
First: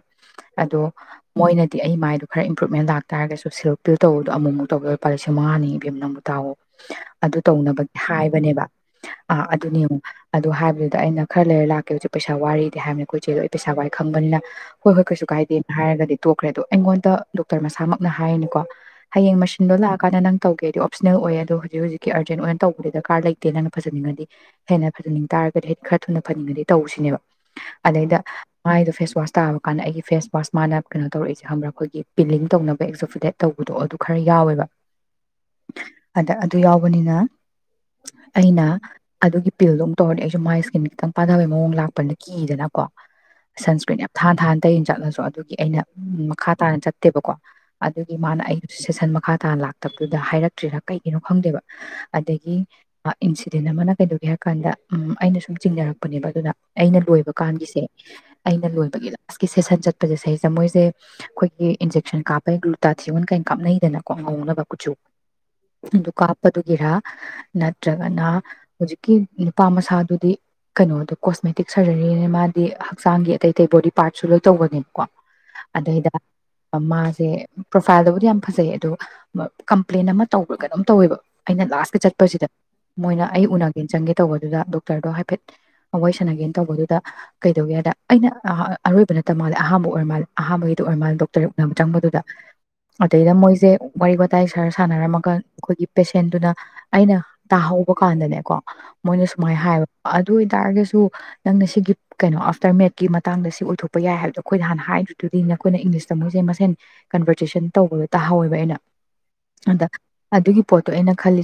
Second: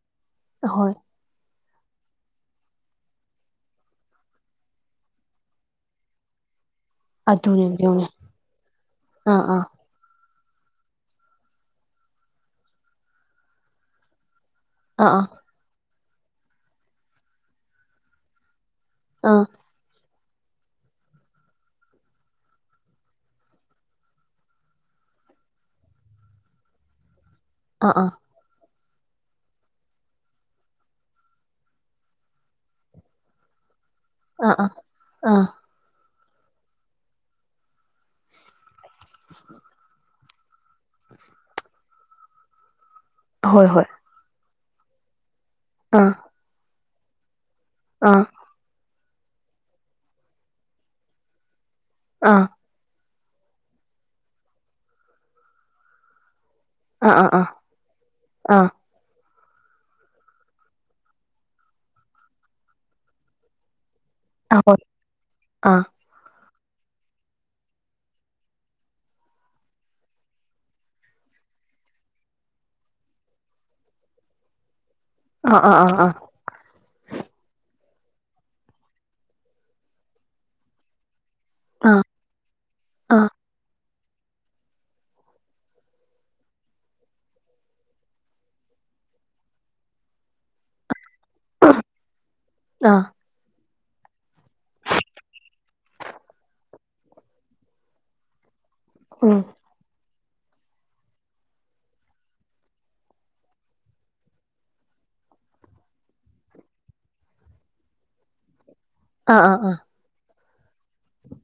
ꯑꯗꯣ ꯑꯍꯣꯏ ꯃꯣꯏꯅ ꯑꯩ ꯃꯥꯏꯗꯣ ꯏꯝꯄ꯭ꯔꯨꯞꯃꯦꯟ ꯂꯥꯛꯇꯥꯔꯒꯁꯨ ꯁꯤꯜꯛꯛꯇꯤ ꯇꯧꯕꯗꯣꯨꯃꯨꯛ ꯇꯧꯕꯗ ꯂꯨꯄꯥ ꯂꯤꯁꯤꯡ ꯃꯉꯥꯅꯦꯅꯪꯕꯨ ꯇꯥꯎꯋꯣ ꯑꯗꯨ ꯑꯗꯨꯅꯦꯕ ꯇꯧꯅꯕꯒꯤ ꯌꯦꯡꯉꯨꯅꯦ ꯍꯥꯏꯕꯅꯦꯕ ꯑ ꯑꯥ ꯑꯥ ꯑꯗꯨꯅꯦ ꯌꯦꯡꯉꯣ ꯑꯗꯨ ꯍꯥꯏꯕꯗꯨꯗ ꯑꯩꯅ ꯈꯔ ꯂꯩꯔ ꯂꯥꯛꯀꯦ ꯍꯧꯖꯤꯛ ꯄꯩꯁꯥ ꯋꯥꯔꯤꯗꯤ ꯍꯥꯏꯕꯅꯤ ꯑꯩꯈꯣꯏꯆꯦꯗꯣ ꯑꯩ ꯄꯩꯁꯥ ꯋꯥꯏ ꯈꯪꯕꯅꯤꯅ ꯍꯣꯏ ꯍꯣꯏ ꯑꯥ ꯀꯩꯁꯨ ꯀꯥꯏꯗꯦꯅ ꯍꯥꯏꯔꯒꯗꯤ ꯇꯣꯛꯈ꯭ꯔꯦ ꯑꯗꯣ ꯑꯩꯉꯣꯟꯗ ꯗꯣꯛꯇꯔ ꯃꯁꯥꯃꯛꯅ ꯍꯥꯏꯔꯤꯅꯤꯀꯣ ꯍꯌꯦꯡ ꯑꯥ ꯃꯁꯤꯟꯗꯣ ꯂꯥꯛꯑꯀꯥꯟꯗ ꯅꯪ ꯇꯧꯒꯦ ꯍꯥꯏꯗꯤ ꯑꯣꯞꯁꯅꯦꯜ ꯑꯣꯏꯌꯦ ꯑꯗꯣ ꯍꯧꯖꯤꯛ ꯍꯧꯖꯤꯛꯀꯤ ꯑꯔꯖꯦꯟ ꯑꯣꯏꯅ ꯇꯧꯕꯗꯤ ꯗꯔꯀꯥꯔ ꯂꯩꯇꯦ ꯅꯪꯅ ꯐꯖꯅꯤꯡꯉꯗꯤ ꯍꯦꯟꯅ ꯐꯖꯅꯤꯡꯕ ꯇꯥꯔꯒꯗꯤ ꯍꯥꯏꯗꯤ ꯈꯔ ꯊꯨꯅ ꯐꯅꯤꯡꯉꯗꯤ ꯇꯧꯁꯤꯅꯦꯕ ꯑꯥ ꯑꯥ ꯑꯗꯩꯩꯗ ꯃꯥꯏꯗꯣ ꯐꯦꯁ ꯋꯥꯁ ꯇꯥꯕ ꯀꯥꯟꯗ ꯑꯩꯒꯤ ꯐꯦꯁ ꯋꯥꯁ ꯃꯥꯅ ꯀꯩꯅꯣ ꯇꯧꯛꯔꯛꯏꯁꯦ ꯈꯪꯕꯔ꯭ ꯑꯩꯈꯣꯏꯒꯤ ꯄꯤꯂꯤꯡ ꯇꯧꯅꯕ ꯑꯦꯛꯖꯣꯐꯤꯗꯦꯠ ꯇꯧꯕꯗꯣ ꯑꯗꯨ ꯈꯔ ꯑꯥ ꯑꯥ ꯌꯥꯎꯋꯦꯕ ꯑꯥ ꯑꯗ ꯑꯗꯨ ꯌꯥꯎꯕꯅꯤꯅ ꯑꯩꯅ ꯑꯗꯨꯒꯤ ꯄꯤꯜꯗꯣ ꯑꯃꯨꯛ ꯇꯧꯔꯗꯤ ꯑꯩꯁꯨ ꯃꯥꯏ ꯁꯀꯤꯟ ꯈꯤꯇꯪ ꯄꯥꯗꯥꯕ ꯃꯑꯣꯡ ꯂꯥꯛꯄꯅꯤ ꯀꯤꯗꯅꯀꯣ ꯑꯥ ꯍꯣꯏ ꯍꯣꯏ ꯁꯟꯁꯀ꯭ꯔꯤꯟꯅꯤ ꯌꯥꯝ ꯊꯥꯅ ꯊꯥꯅ [unintelligible] ꯑꯗꯨꯒꯤ ꯑꯩꯅ ꯑꯥ ꯃꯈꯥ ꯇꯥꯅ ꯆꯠ ꯇꯦꯕꯀꯣ ꯑꯗꯨꯒꯤ ꯑꯥ ꯃꯥꯅ ꯑꯩꯒꯤꯁꯨ ꯁꯦꯁꯟ ꯃꯈꯥ ꯇꯥꯅ ꯂꯥꯛꯇꯕꯗꯨꯗ ꯍꯥꯏꯔꯛꯇ꯭ꯔꯤꯔꯥ ꯀꯩꯒꯤꯅꯣ ꯈꯪꯗꯦꯕ ꯑꯥ ꯑꯗꯒꯤ ꯏꯟꯁꯤꯗꯦꯟ ꯑꯃꯅ ꯀꯩꯗꯧꯒꯦ ꯍꯥꯏꯔ ꯀꯥꯟꯗ ꯎꯝ ꯑꯩꯅ ꯁꯨꯝ ꯆꯤꯡꯅꯔꯛꯄꯅꯦꯕ ꯗꯨꯗ ꯑꯩꯅ ꯑꯥ ꯑꯥ ꯂꯣꯏꯕ ꯑꯥ ꯀꯥꯟꯒꯤꯁꯦ ꯑꯥ ꯑꯩꯅ ꯂꯣꯏꯕꯒꯤꯗ ꯀ꯭ꯂꯥꯁꯀꯤ ꯁꯦꯁꯟ ꯆꯠꯄꯁꯦ ꯁꯩꯁꯦ ꯃꯣꯏꯁꯦ ꯑꯩꯈꯣꯏꯒꯤ ꯏꯟꯖꯦꯛꯁꯟ ꯀꯥꯞꯄꯩ ꯒ꯭ꯂꯨꯇꯥꯊꯤꯌꯟ ꯀꯥꯏ ꯀꯥꯞꯅꯩꯗꯅ ꯀꯣ ꯉꯧꯅꯕ ꯑꯍꯣꯏ ꯀꯨꯠꯆꯨ ꯑꯥ ꯑꯗꯨꯒ ꯃꯗꯨꯒꯤꯔꯥ ꯅꯠꯇ꯭ꯔꯒꯅ ꯍꯧꯖꯤꯛꯀꯤ ꯅꯨꯄꯥ ꯃꯁꯥꯗꯨꯗꯤ ꯀꯩꯅꯣꯗꯨ ꯀꯣꯁꯃꯦꯇꯤꯛ ꯁꯔꯖꯔꯤꯅ ꯃꯥꯗꯤ ꯍꯛꯆꯥꯡꯒꯤ ꯑꯇꯩ ꯑꯇꯩ ꯕꯣꯗꯤ ꯄꯥꯔꯠꯁꯨ ꯂꯣꯏ ꯇꯧꯕꯅꯤ ꯀꯣ ꯑꯥ ꯑꯥ ꯑꯗꯩꯗ ꯑꯥ ꯃꯥꯁꯦ ꯄ꯭ꯔꯣꯐꯥꯏꯜꯗꯕꯨꯗꯤ ꯌꯥꯝ ꯐꯖꯩ ꯑꯗꯣ ꯀꯝꯄ꯭ꯂꯦꯟ ꯑꯃ ꯇꯧꯕ꯭ꯔ ꯀꯩꯅꯣꯝ ꯇꯧꯋꯦꯕ ꯑꯩꯅ ꯑꯥ ꯑꯥ ꯂꯥꯁꯀꯤ ꯑꯥ ꯆꯠꯄꯁꯤꯗ ꯃꯣꯏꯅ ꯑꯩ ꯎꯅ ꯆꯪꯒꯦ ꯇꯧꯕꯗꯨꯗ ꯗꯣꯛꯇꯔꯗꯣ ꯍꯥꯏꯐꯦꯠ ꯋꯥꯔꯤ ꯁꯥꯟꯅꯒꯦꯅ ꯇꯧꯕꯗꯨꯗ ꯀꯩꯗꯧꯒꯦꯗ ꯑꯩꯅ ꯑꯔꯣꯏꯕ ꯅꯠꯇ ꯃꯥꯜꯂꯦ ꯑꯍꯥꯟꯕ ꯑꯣꯏꯔ ꯃꯥꯜꯂꯦ ꯑꯍꯥꯥꯟꯕꯒꯤꯗꯣ ꯑꯣꯏꯔ ꯃꯥꯜꯂꯦ ꯗꯣꯛꯇꯔ ꯎꯅꯕ ꯆꯪꯕꯗꯨꯗ ꯑꯥ ꯑꯗꯩꯗ ꯃꯣꯏꯁꯦ ꯋꯥꯔꯤ ꯋꯥꯇꯥꯏ ꯁꯥꯔ ꯁꯥꯟꯅꯔꯝꯃꯒ ꯑꯩꯈꯣꯏꯒꯤ ꯄꯦꯁꯦꯟꯗꯨꯅ ꯑꯩꯅ ꯇꯥꯍꯧꯕ ꯀꯥꯟꯗꯅꯦꯀꯣ ꯃꯣꯏꯅ ꯎꯝ ꯁꯨꯃꯥꯏꯅ ꯍꯥꯏꯕ ꯑꯗꯨ ꯑꯣꯏꯇꯥꯔꯒꯁꯨ ꯁꯨ ꯅꯪꯅ ꯁꯤꯒꯤ ꯀꯩꯅꯣ ꯑꯥꯐꯇꯔ ꯃꯦꯠꯀꯤ ꯃꯇꯥꯡꯗ ꯁꯤ ꯑꯣꯏꯊꯣꯛꯄ ꯌꯥꯏ ꯍꯥꯏꯕꯗꯣ ꯑꯩꯈꯣꯏꯗ ꯍꯥꯟꯅ ꯍꯥꯏꯗꯨꯗꯤ ꯅꯈꯣꯏꯅ ꯏꯪꯂꯤꯁꯇ ꯃꯣꯏꯁꯦ ꯃꯁꯦꯟ ꯀꯟꯚꯔꯖꯦꯁꯟ ꯇꯧꯕꯗꯣ ꯇꯥꯍꯧꯋꯦꯕ ꯑꯩꯅ ꯑꯥ ꯑꯥ ꯑꯥ ꯑꯗ ꯑꯗꯨꯒꯤ ꯄꯣꯠꯇꯣ ꯑꯩꯅ ꯈꯜꯂꯤ